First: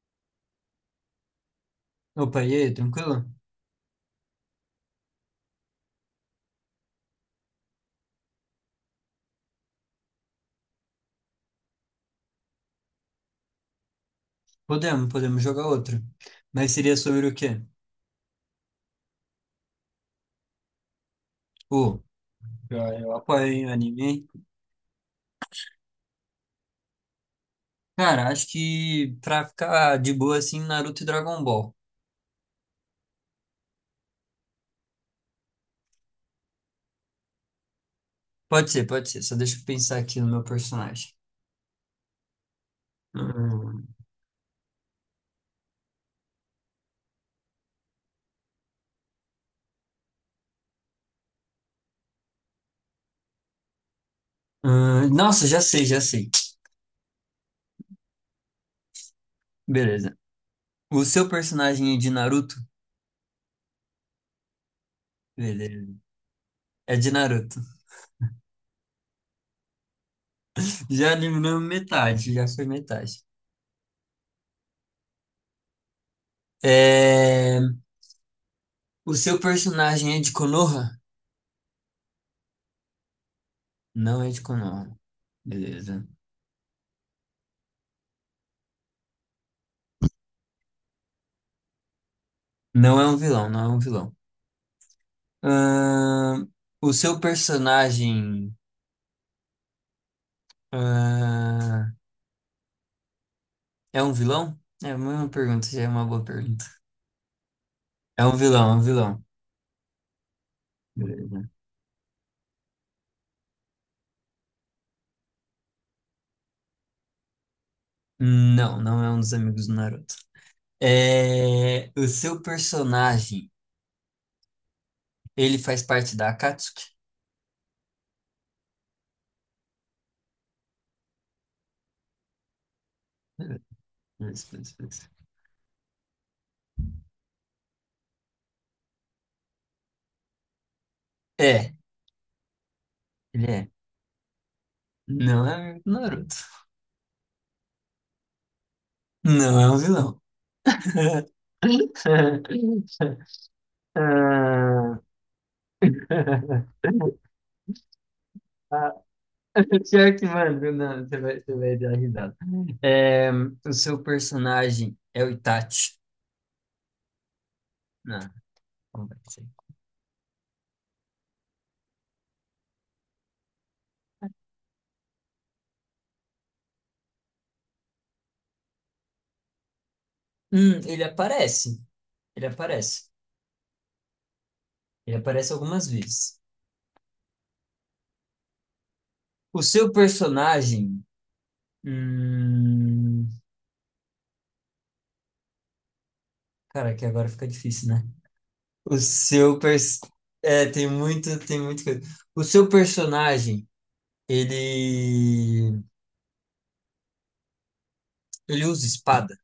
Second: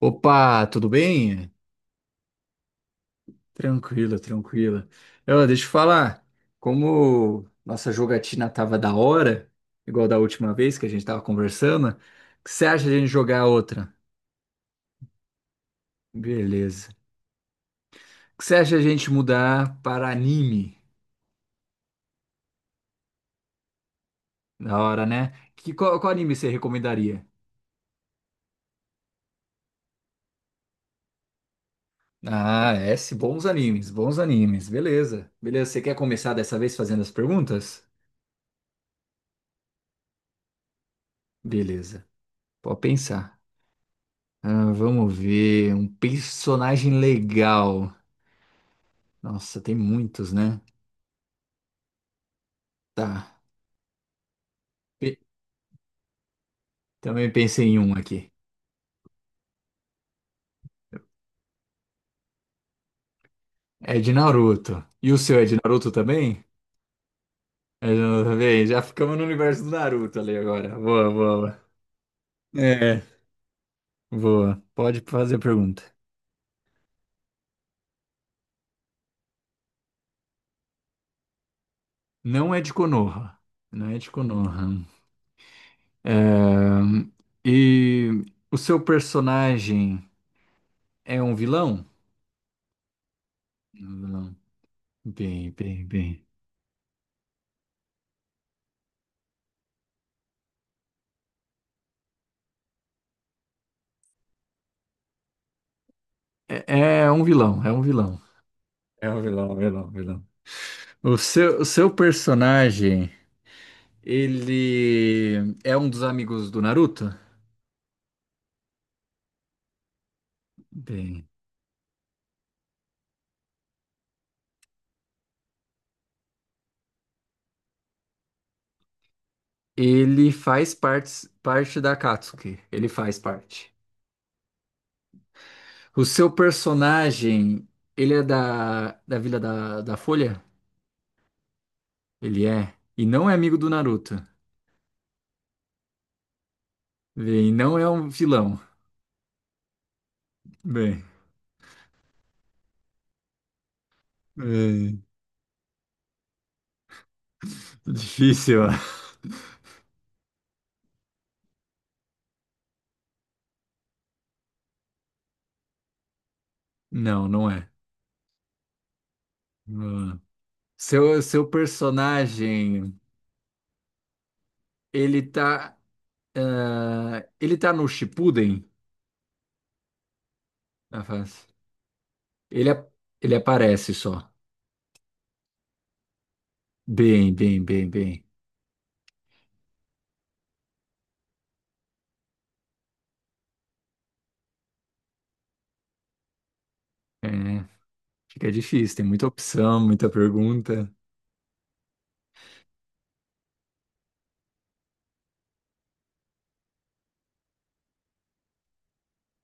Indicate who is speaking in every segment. Speaker 1: Opa, tudo bem?
Speaker 2: Opa, e aí, tranquilo?
Speaker 1: Tranquilo, tranquilo. Deixa eu falar, como nossa jogatina tava da hora, igual da última vez que a gente tava conversando, o que você acha de a gente jogar outra?
Speaker 2: Podemos jogar outro. Mas
Speaker 1: Beleza.
Speaker 2: seria sobre o quê?
Speaker 1: O que você acha de a gente mudar para anime?
Speaker 2: Pô, eu apoio hein, o anime. Hein?
Speaker 1: Da hora, né? Qual anime você recomendaria?
Speaker 2: Cara, acho que pra ficar de boa assim, Naruto e Dragon Ball.
Speaker 1: Bons animes, bons animes. Beleza. Beleza, você quer começar dessa vez fazendo as perguntas?
Speaker 2: Pode ser. Só deixa eu pensar aqui no meu personagem.
Speaker 1: Beleza, pode pensar.
Speaker 2: Hum,
Speaker 1: Ah, vamos ver. Um personagem legal. Nossa, tem muitos, né? Tá. Pe-
Speaker 2: nossa, já sei.
Speaker 1: também pensei em um aqui.
Speaker 2: Beleza. O seu personagem é de Naruto?
Speaker 1: É de Naruto. E o seu é de Naruto
Speaker 2: Beleza.
Speaker 1: também?
Speaker 2: É de Naruto.
Speaker 1: É de Naruto também? Já ficamos no universo do Naruto ali agora. Boa,
Speaker 2: Já
Speaker 1: boa.
Speaker 2: eliminamos metade, já foi
Speaker 1: É,
Speaker 2: metade.
Speaker 1: boa. Pode fazer a pergunta.
Speaker 2: É... O seu personagem é de Konoha?
Speaker 1: Não é de Konoha. Não é de
Speaker 2: Não é de
Speaker 1: Konoha.
Speaker 2: Konoha. Beleza.
Speaker 1: É, E o seu personagem é um vilão?
Speaker 2: Não é um vilão, não é um
Speaker 1: É um
Speaker 2: vilão.
Speaker 1: vilão. Bem, bem, bem.
Speaker 2: Ahn, o seu personagem, ah, é um vilão? É uma pergunta, já é uma boa pergunta.
Speaker 1: É um vilão, é um vilão.
Speaker 2: É um vilão, é um
Speaker 1: É o
Speaker 2: vilão.
Speaker 1: vilão, vilão, vilão. O
Speaker 2: Beleza.
Speaker 1: seu, o seu personagem, ele é um dos amigos do Naruto?
Speaker 2: Não, não é um dos amigos do Naruto.
Speaker 1: Bem,
Speaker 2: É, o seu personagem, ele faz parte da Akatsuki?
Speaker 1: ele faz parte da Katsuki. Ele faz parte.
Speaker 2: Beleza.
Speaker 1: O seu personagem, ele é da Vila da Folha?
Speaker 2: É,
Speaker 1: Ele é. E não é
Speaker 2: ele
Speaker 1: amigo do
Speaker 2: é.
Speaker 1: Naruto.
Speaker 2: Não é amigo do Naruto.
Speaker 1: Bem, não é um vilão.
Speaker 2: Não é um vilão.
Speaker 1: Bem, bem,
Speaker 2: Ah,
Speaker 1: difícil. Ó.
Speaker 2: Pior que, mano, não, você vai dar risada. É, o seu personagem é o Itachi.
Speaker 1: Não, não é.
Speaker 2: Não, como vai ser?
Speaker 1: Não é. Seu personagem, ele tá. Ah, ele tá no Shippuden, na
Speaker 2: Ele
Speaker 1: fase.
Speaker 2: aparece. Ele
Speaker 1: Ele, ap-
Speaker 2: aparece.
Speaker 1: ele aparece só.
Speaker 2: Ele aparece algumas vezes.
Speaker 1: Bem, bem, bem, bem.
Speaker 2: O seu personagem. Hum, cara, que
Speaker 1: É,
Speaker 2: agora fica difícil, né?
Speaker 1: fica difícil,
Speaker 2: O
Speaker 1: tem muita
Speaker 2: seu
Speaker 1: opção,
Speaker 2: pers...
Speaker 1: muita
Speaker 2: É, tem
Speaker 1: pergunta.
Speaker 2: muito, tem muita coisa. O seu personagem, ele. Ele usa espada?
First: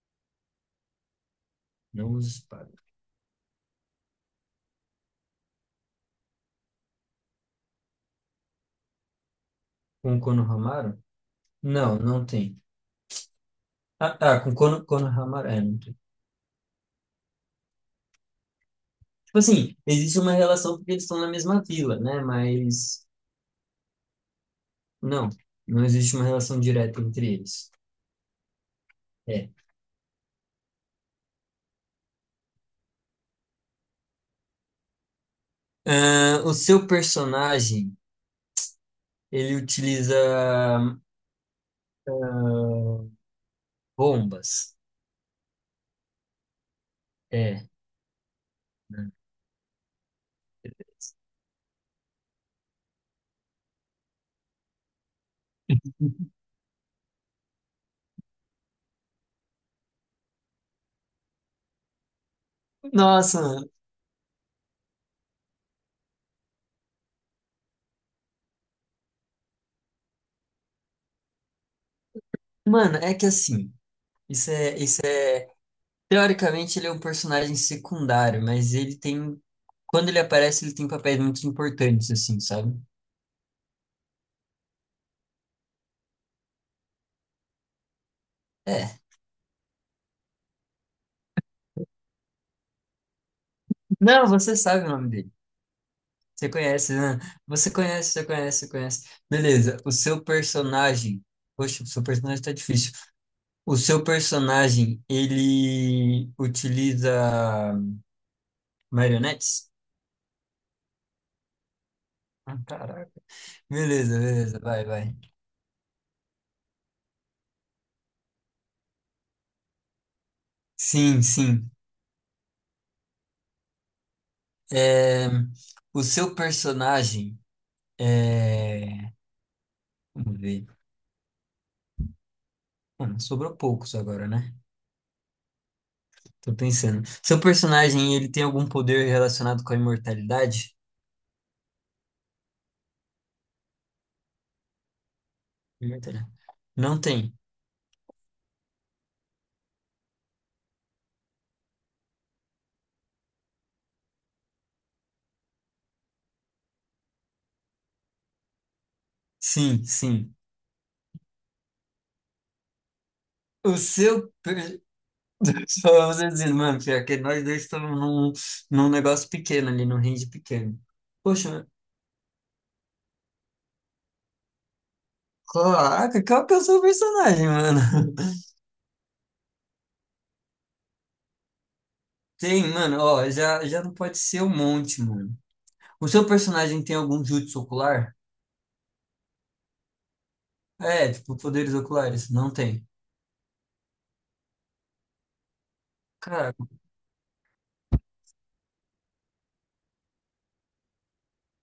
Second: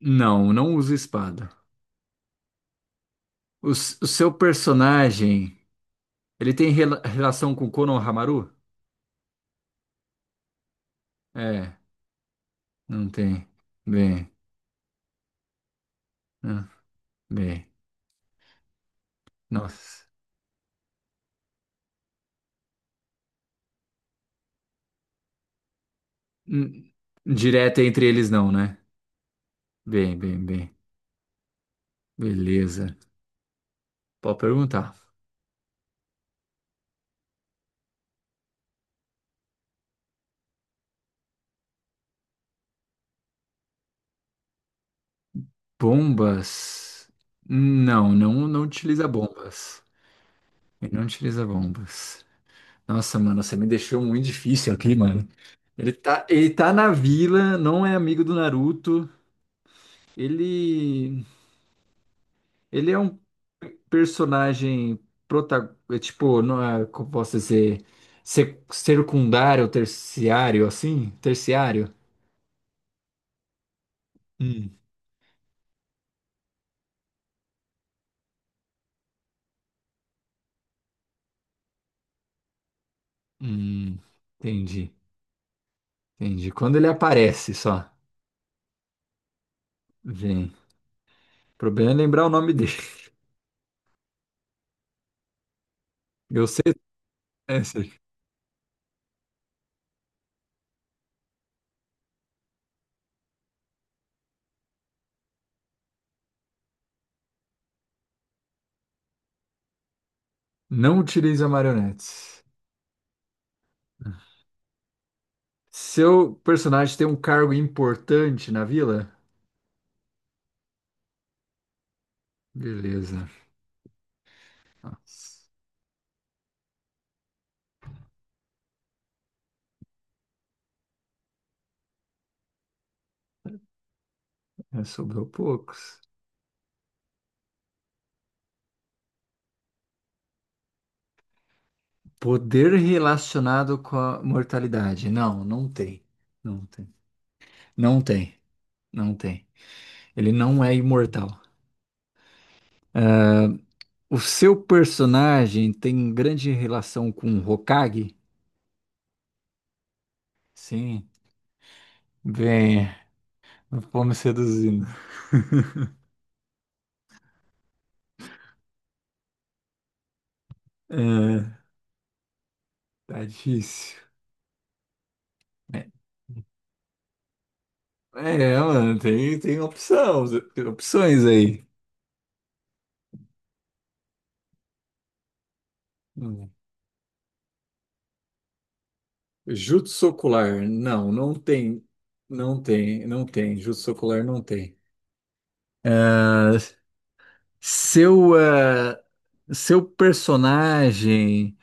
Speaker 1: Não usa espada.
Speaker 2: Não usa espada.
Speaker 1: O seu personagem, ele tem relação com Konohamaru?
Speaker 2: Com o Konohamaru?
Speaker 1: É,
Speaker 2: Não, não tem.
Speaker 1: não tem.
Speaker 2: Ah,
Speaker 1: Bem,
Speaker 2: tá, com Kono- Konohamaru. É, não tem.
Speaker 1: ah, bem.
Speaker 2: Tipo assim,
Speaker 1: Nossa.
Speaker 2: existe uma relação porque eles estão na mesma vila, né? Mas não, não existe uma relação
Speaker 1: Hum,
Speaker 2: direta entre eles.
Speaker 1: Direta entre eles não, né?
Speaker 2: É.
Speaker 1: Bem, bem, bem. Beleza. Pode perguntar.
Speaker 2: Ah, o seu personagem, ele utiliza ah, bombas.
Speaker 1: Bombas?
Speaker 2: É.
Speaker 1: Não utiliza
Speaker 2: Né?
Speaker 1: bombas. Ele não utiliza bombas. Nossa, mano, você me deixou muito difícil aqui, mano. Ele tá na vila, não é amigo do Naruto. Ele, ele é um
Speaker 2: Nossa, mano.
Speaker 1: personagem prota, é tipo, não é, como posso dizer, secundário, ou terciário, assim? Terciário?
Speaker 2: Mano, é que assim, isso
Speaker 1: Hum,
Speaker 2: é, isso é. Teoricamente, ele é um personagem secundário, mas ele tem. Quando ele aparece, ele tem papéis muito importantes, assim, sabe?
Speaker 1: hum, entendi, entendi. Quando ele aparece, só.
Speaker 2: É.
Speaker 1: Vem. O problema é lembrar o nome dele.
Speaker 2: Não, você sabe o nome dele.
Speaker 1: Eu
Speaker 2: Você conhece, né?
Speaker 1: é
Speaker 2: Você
Speaker 1: isso aí.
Speaker 2: conhece, você conhece, você conhece. Beleza, o seu personagem. Poxa, o seu personagem tá difícil. O seu personagem, ele utiliza marionetes?
Speaker 1: Não utiliza marionetes.
Speaker 2: Ah, caraca. Beleza, beleza, vai, vai.
Speaker 1: Seu personagem tem um cargo importante na vila?
Speaker 2: Sim, sim.
Speaker 1: Beleza.
Speaker 2: É,
Speaker 1: Nossa,
Speaker 2: o seu personagem é. Vamos ver. Mano, sobrou poucos agora, né?
Speaker 1: é, sobrou poucos.
Speaker 2: Tô pensando. Seu personagem, ele tem algum poder relacionado com a imortalidade?
Speaker 1: Poder relacionado com a mortalidade. Não, não tem.
Speaker 2: Muita.
Speaker 1: Não tem.
Speaker 2: Não tem.
Speaker 1: Não tem. Não tem. Ele não é imortal. O seu personagem tem grande relação com o Hokage?
Speaker 2: Sim, sim.
Speaker 1: Sim. Bem,
Speaker 2: O
Speaker 1: vamos
Speaker 2: seu. Per-
Speaker 1: seduzindo.
Speaker 2: Só você dizendo, mano, pior que nós dois estamos num, num negócio pequeno ali, num range pequeno.
Speaker 1: É,
Speaker 2: Poxa,
Speaker 1: tá difícil. É.
Speaker 2: caraca, qual que é o seu personagem, mano?
Speaker 1: É, mano, tem opção, opções aí.
Speaker 2: Tem, mano, ó, já não pode ser um monte, mano. O seu
Speaker 1: Hum.
Speaker 2: personagem tem algum jutsu ocular?
Speaker 1: Jutsu ocular, não,
Speaker 2: É,
Speaker 1: não
Speaker 2: tipo, poderes
Speaker 1: tem,
Speaker 2: oculares? Não
Speaker 1: não
Speaker 2: tem.
Speaker 1: tem, não tem, jutsu ocular não tem. Ah,
Speaker 2: Caraca.
Speaker 1: seu, ah, seu personagem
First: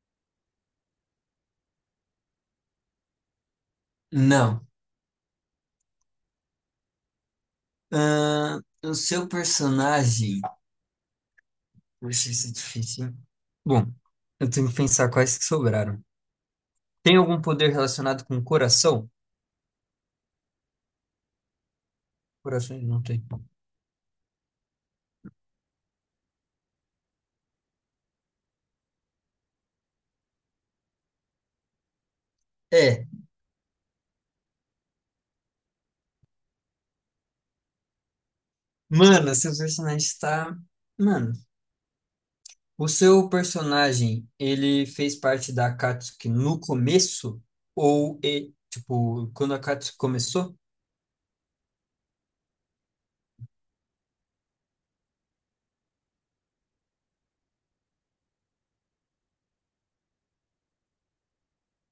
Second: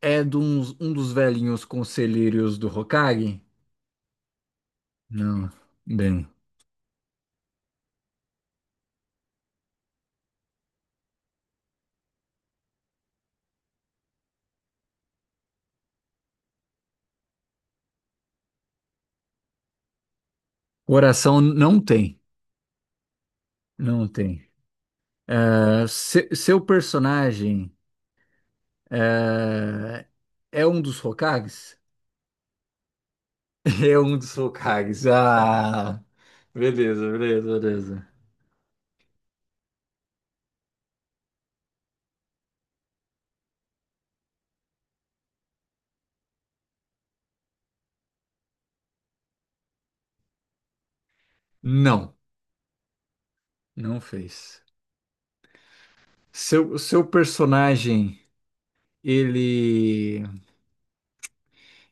Speaker 1: é de um dos velhinhos conselheiros do Hokage?
Speaker 2: Não.
Speaker 1: Não, bem,
Speaker 2: O seu personagem. Poxa, isso é difícil, hein? Bom, eu tenho que pensar quais que sobraram. Tem algum poder relacionado com o coração?
Speaker 1: coração não tem,
Speaker 2: Coração ele não tem.
Speaker 1: não tem. Seu personagem ah, é um dos Hokages?
Speaker 2: É.
Speaker 1: É um dos Hokages. Ah, beleza, beleza, beleza.
Speaker 2: Mano, seu personagem está. Mano, o seu personagem, ele fez parte da Akatsuki no começo? Ou, e- tipo, quando a Akatsuki começou?
Speaker 1: Não, não fez. Seu personagem, ele,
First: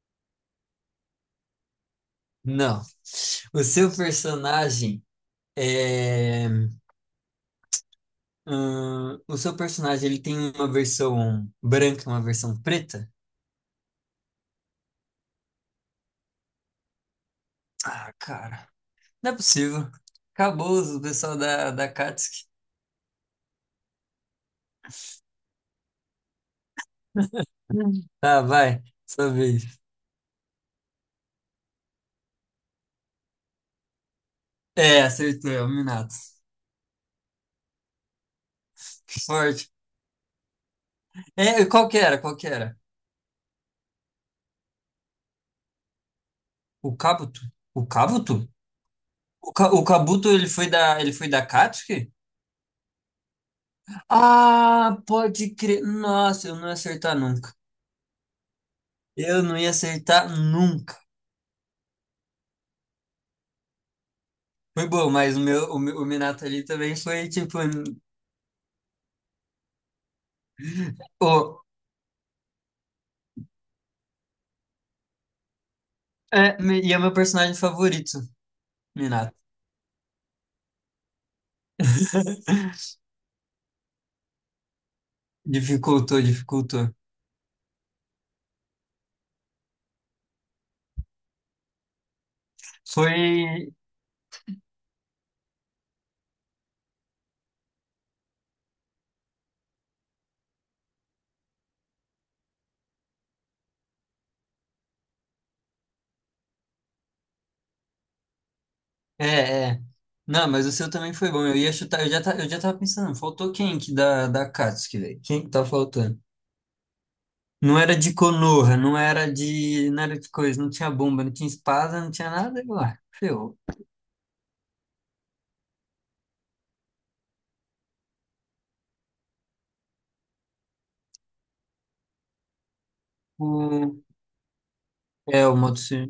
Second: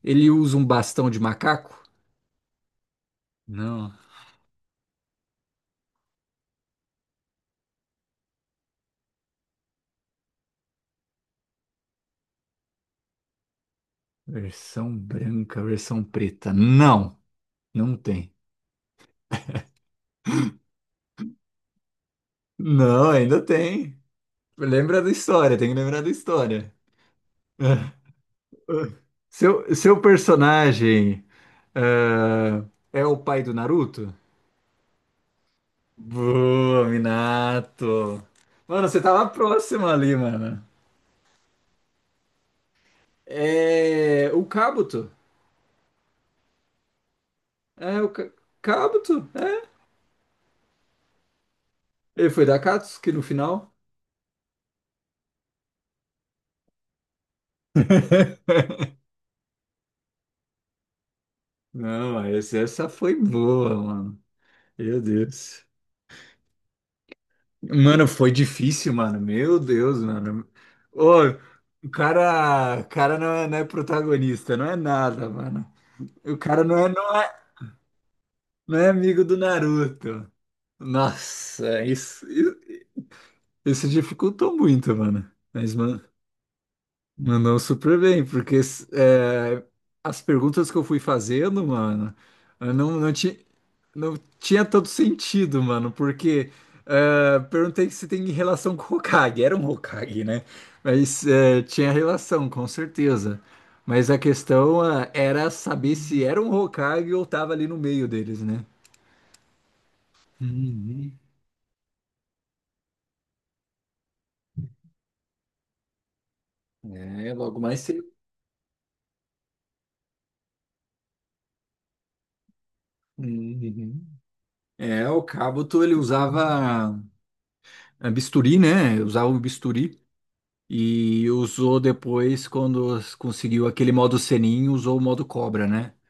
Speaker 1: ele usa um bastão de macaco?
Speaker 2: Não. O seu
Speaker 1: Não.
Speaker 2: personagem é. O seu personagem, ele tem uma versão branca e uma versão preta?
Speaker 1: Versão branca, versão preta. Não, não
Speaker 2: Ah,
Speaker 1: tem.
Speaker 2: cara. Não é possível. Acabou o pessoal da Akatsuki.
Speaker 1: Não, ainda tem. Lembra da história, tem que lembrar da história.
Speaker 2: Tá, vai. Sua
Speaker 1: Seu,
Speaker 2: vez.
Speaker 1: seu personagem, ah, é o pai do Naruto?
Speaker 2: É, acertou, é o Minato.
Speaker 1: Boa, Minato. Mano, você
Speaker 2: Que
Speaker 1: tava
Speaker 2: sorte.
Speaker 1: próximo ali, mano.
Speaker 2: É, e qual que era? Qual que era?
Speaker 1: É. O Kabuto.
Speaker 2: O Kabuto. O
Speaker 1: É, o ca-
Speaker 2: Kabuto?
Speaker 1: Kabuto?
Speaker 2: O,
Speaker 1: É.
Speaker 2: Ka- o Kabuto, ele foi ele foi da Katsuki?
Speaker 1: Ele foi da Katsuki no final.
Speaker 2: Ah, pode crer. Nossa, eu não ia acertar nunca. Eu não ia acertar nunca.
Speaker 1: Não, essa foi boa, mano.
Speaker 2: Foi
Speaker 1: Meu
Speaker 2: bom, mas
Speaker 1: Deus.
Speaker 2: o Minato ali também foi, tipo,
Speaker 1: Mano, foi difícil, mano. Meu Deus, mano. Ô,
Speaker 2: o,
Speaker 1: o cara não é, não é protagonista, não é nada, mano. O
Speaker 2: é,
Speaker 1: cara não
Speaker 2: me-
Speaker 1: é,
Speaker 2: e é meu
Speaker 1: não é,
Speaker 2: personagem favorito,
Speaker 1: não é amigo
Speaker 2: Minato.
Speaker 1: do Naruto. Nossa, isso, Isso dificultou muito, mano.
Speaker 2: Dificultou, dificultou.
Speaker 1: Mandou super bem, porque é, as perguntas que eu fui fazendo, mano, eu não, não, ti,
Speaker 2: Foi.
Speaker 1: não tinha todo sentido, mano, porque é, perguntei se tem relação com o Hokage. Era um Hokage, né? Mas é, tinha relação, com certeza. Mas a questão é, era saber se era um Hokage ou tava ali no meio deles, né?
Speaker 2: É, é. Não, mas o seu também
Speaker 1: Uhum.
Speaker 2: foi bom. Eu ia chutar, ta- eu já tava pensando, faltou quem que da Akatsuki, velho? Quem que tá faltando?
Speaker 1: É, logo
Speaker 2: Não
Speaker 1: mais
Speaker 2: era
Speaker 1: cedo.
Speaker 2: de Konoha, não era de nada de coisa, não tinha bomba, não tinha espada, não tinha nada, e lá, ferrou.
Speaker 1: Uhum. É, o Cabuto ele usava bisturi, né? Usava um bisturi e usou depois quando conseguiu aquele
Speaker 2: O,
Speaker 1: modo Senin, usou o modo
Speaker 2: é, o
Speaker 1: cobra, né?
Speaker 2: Motosur.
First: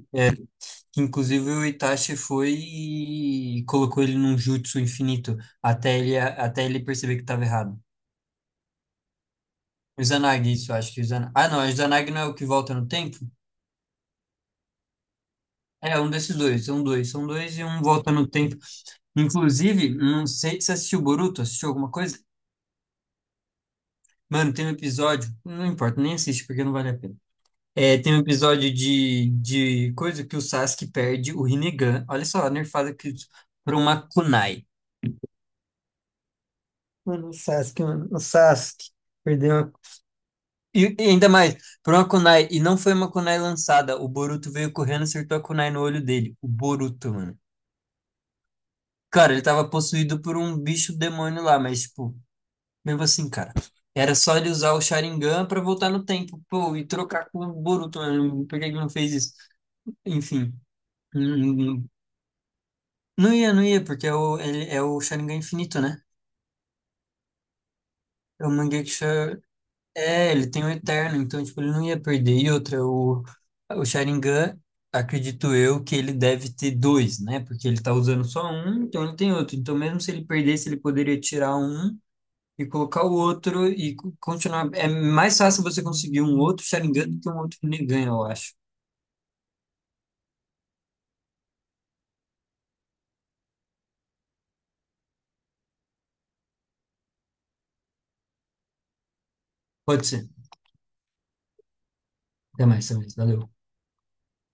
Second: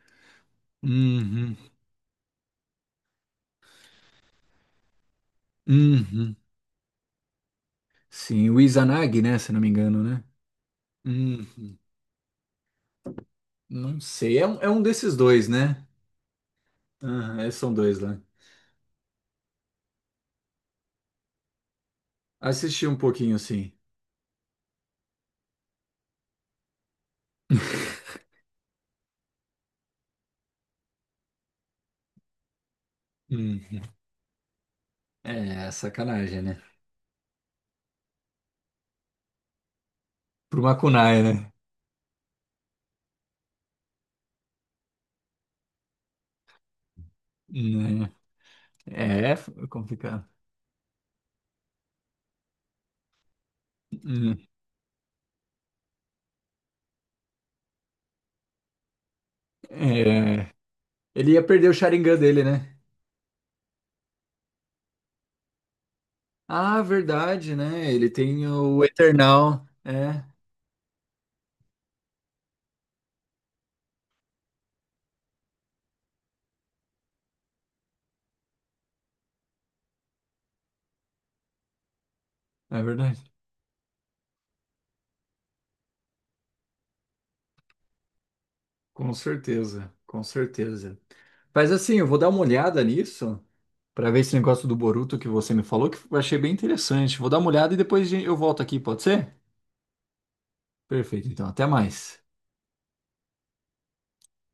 Speaker 2: Que inclusive
Speaker 1: Uhum.
Speaker 2: o Itachi foi e colocou ele num jutsu infinito,
Speaker 1: Uhum.
Speaker 2: até ele perceber que estava errado.
Speaker 1: Sim, o Izanagi, né? Se não me engano,
Speaker 2: O
Speaker 1: né?
Speaker 2: Izanagi, isso, eu acho que o Izanagi... Ah, não, o
Speaker 1: Uhum.
Speaker 2: Izanagi não é o que volta no tempo?
Speaker 1: Não sei, é é um desses dois, né?
Speaker 2: É, um desses dois, são dois, são
Speaker 1: Aham, é,
Speaker 2: dois e
Speaker 1: são
Speaker 2: um
Speaker 1: dois
Speaker 2: volta
Speaker 1: lá.
Speaker 2: no tempo. Inclusive, não sei se você assistiu Boruto, assistiu alguma coisa?
Speaker 1: Assisti um pouquinho, sim.
Speaker 2: Mano, tem um episódio, não importa, nem assiste porque não vale a pena. É, tem um episódio de coisa que o Sasuke perde o Rinnegan. Olha só, a nerfada que por
Speaker 1: Hum.
Speaker 2: uma kunai.
Speaker 1: É, sacanagem, né?
Speaker 2: Mano, o Sasuke perdeu uma...
Speaker 1: Pro
Speaker 2: E, e
Speaker 1: Makunai,
Speaker 2: ainda
Speaker 1: né?
Speaker 2: mais, por uma kunai, e não foi uma kunai lançada. O Boruto veio correndo e acertou a kunai no olho dele. O Boruto, mano.
Speaker 1: Né? É,
Speaker 2: Cara, ele
Speaker 1: é
Speaker 2: tava possuído
Speaker 1: complicado.
Speaker 2: por um bicho demônio lá, mas, tipo, mesmo assim, cara. Era só
Speaker 1: Hum.
Speaker 2: ele usar o Sharingan pra voltar no tempo, pô, e trocar com o Boruto, mano. Por que ele não fez isso?
Speaker 1: É.
Speaker 2: Enfim.
Speaker 1: Ele ia perder o
Speaker 2: hum,
Speaker 1: Sharingan dele, né?
Speaker 2: Não ia, não ia, porque é o, ele, é o Sharingan infinito, né?
Speaker 1: Ah, verdade, né? Ele tem
Speaker 2: É o
Speaker 1: o
Speaker 2: Mangekyo. Sha-
Speaker 1: Eternal.
Speaker 2: É, ele tem o Eterno, então, tipo, ele não ia perder. E outra, o Sharingan, acredito eu, que ele deve ter dois, né? Porque ele tá usando só um, então ele tem outro. Então, mesmo se ele perdesse, ele poderia tirar um e
Speaker 1: É
Speaker 2: colocar o
Speaker 1: verdade.
Speaker 2: outro e co- continuar. É mais fácil você conseguir um outro Sharingan do que um outro Rinnegan, eu acho.
Speaker 1: Com certeza, com certeza. Mas assim, eu vou dar uma olhada nisso para ver esse negócio do Boruto que você me falou, que eu achei bem interessante. Vou dar uma olhada e depois eu volto aqui, pode ser?
Speaker 2: Pode ser.
Speaker 1: Perfeito, então, até mais.
Speaker 2: Até mais, Samir. Valeu.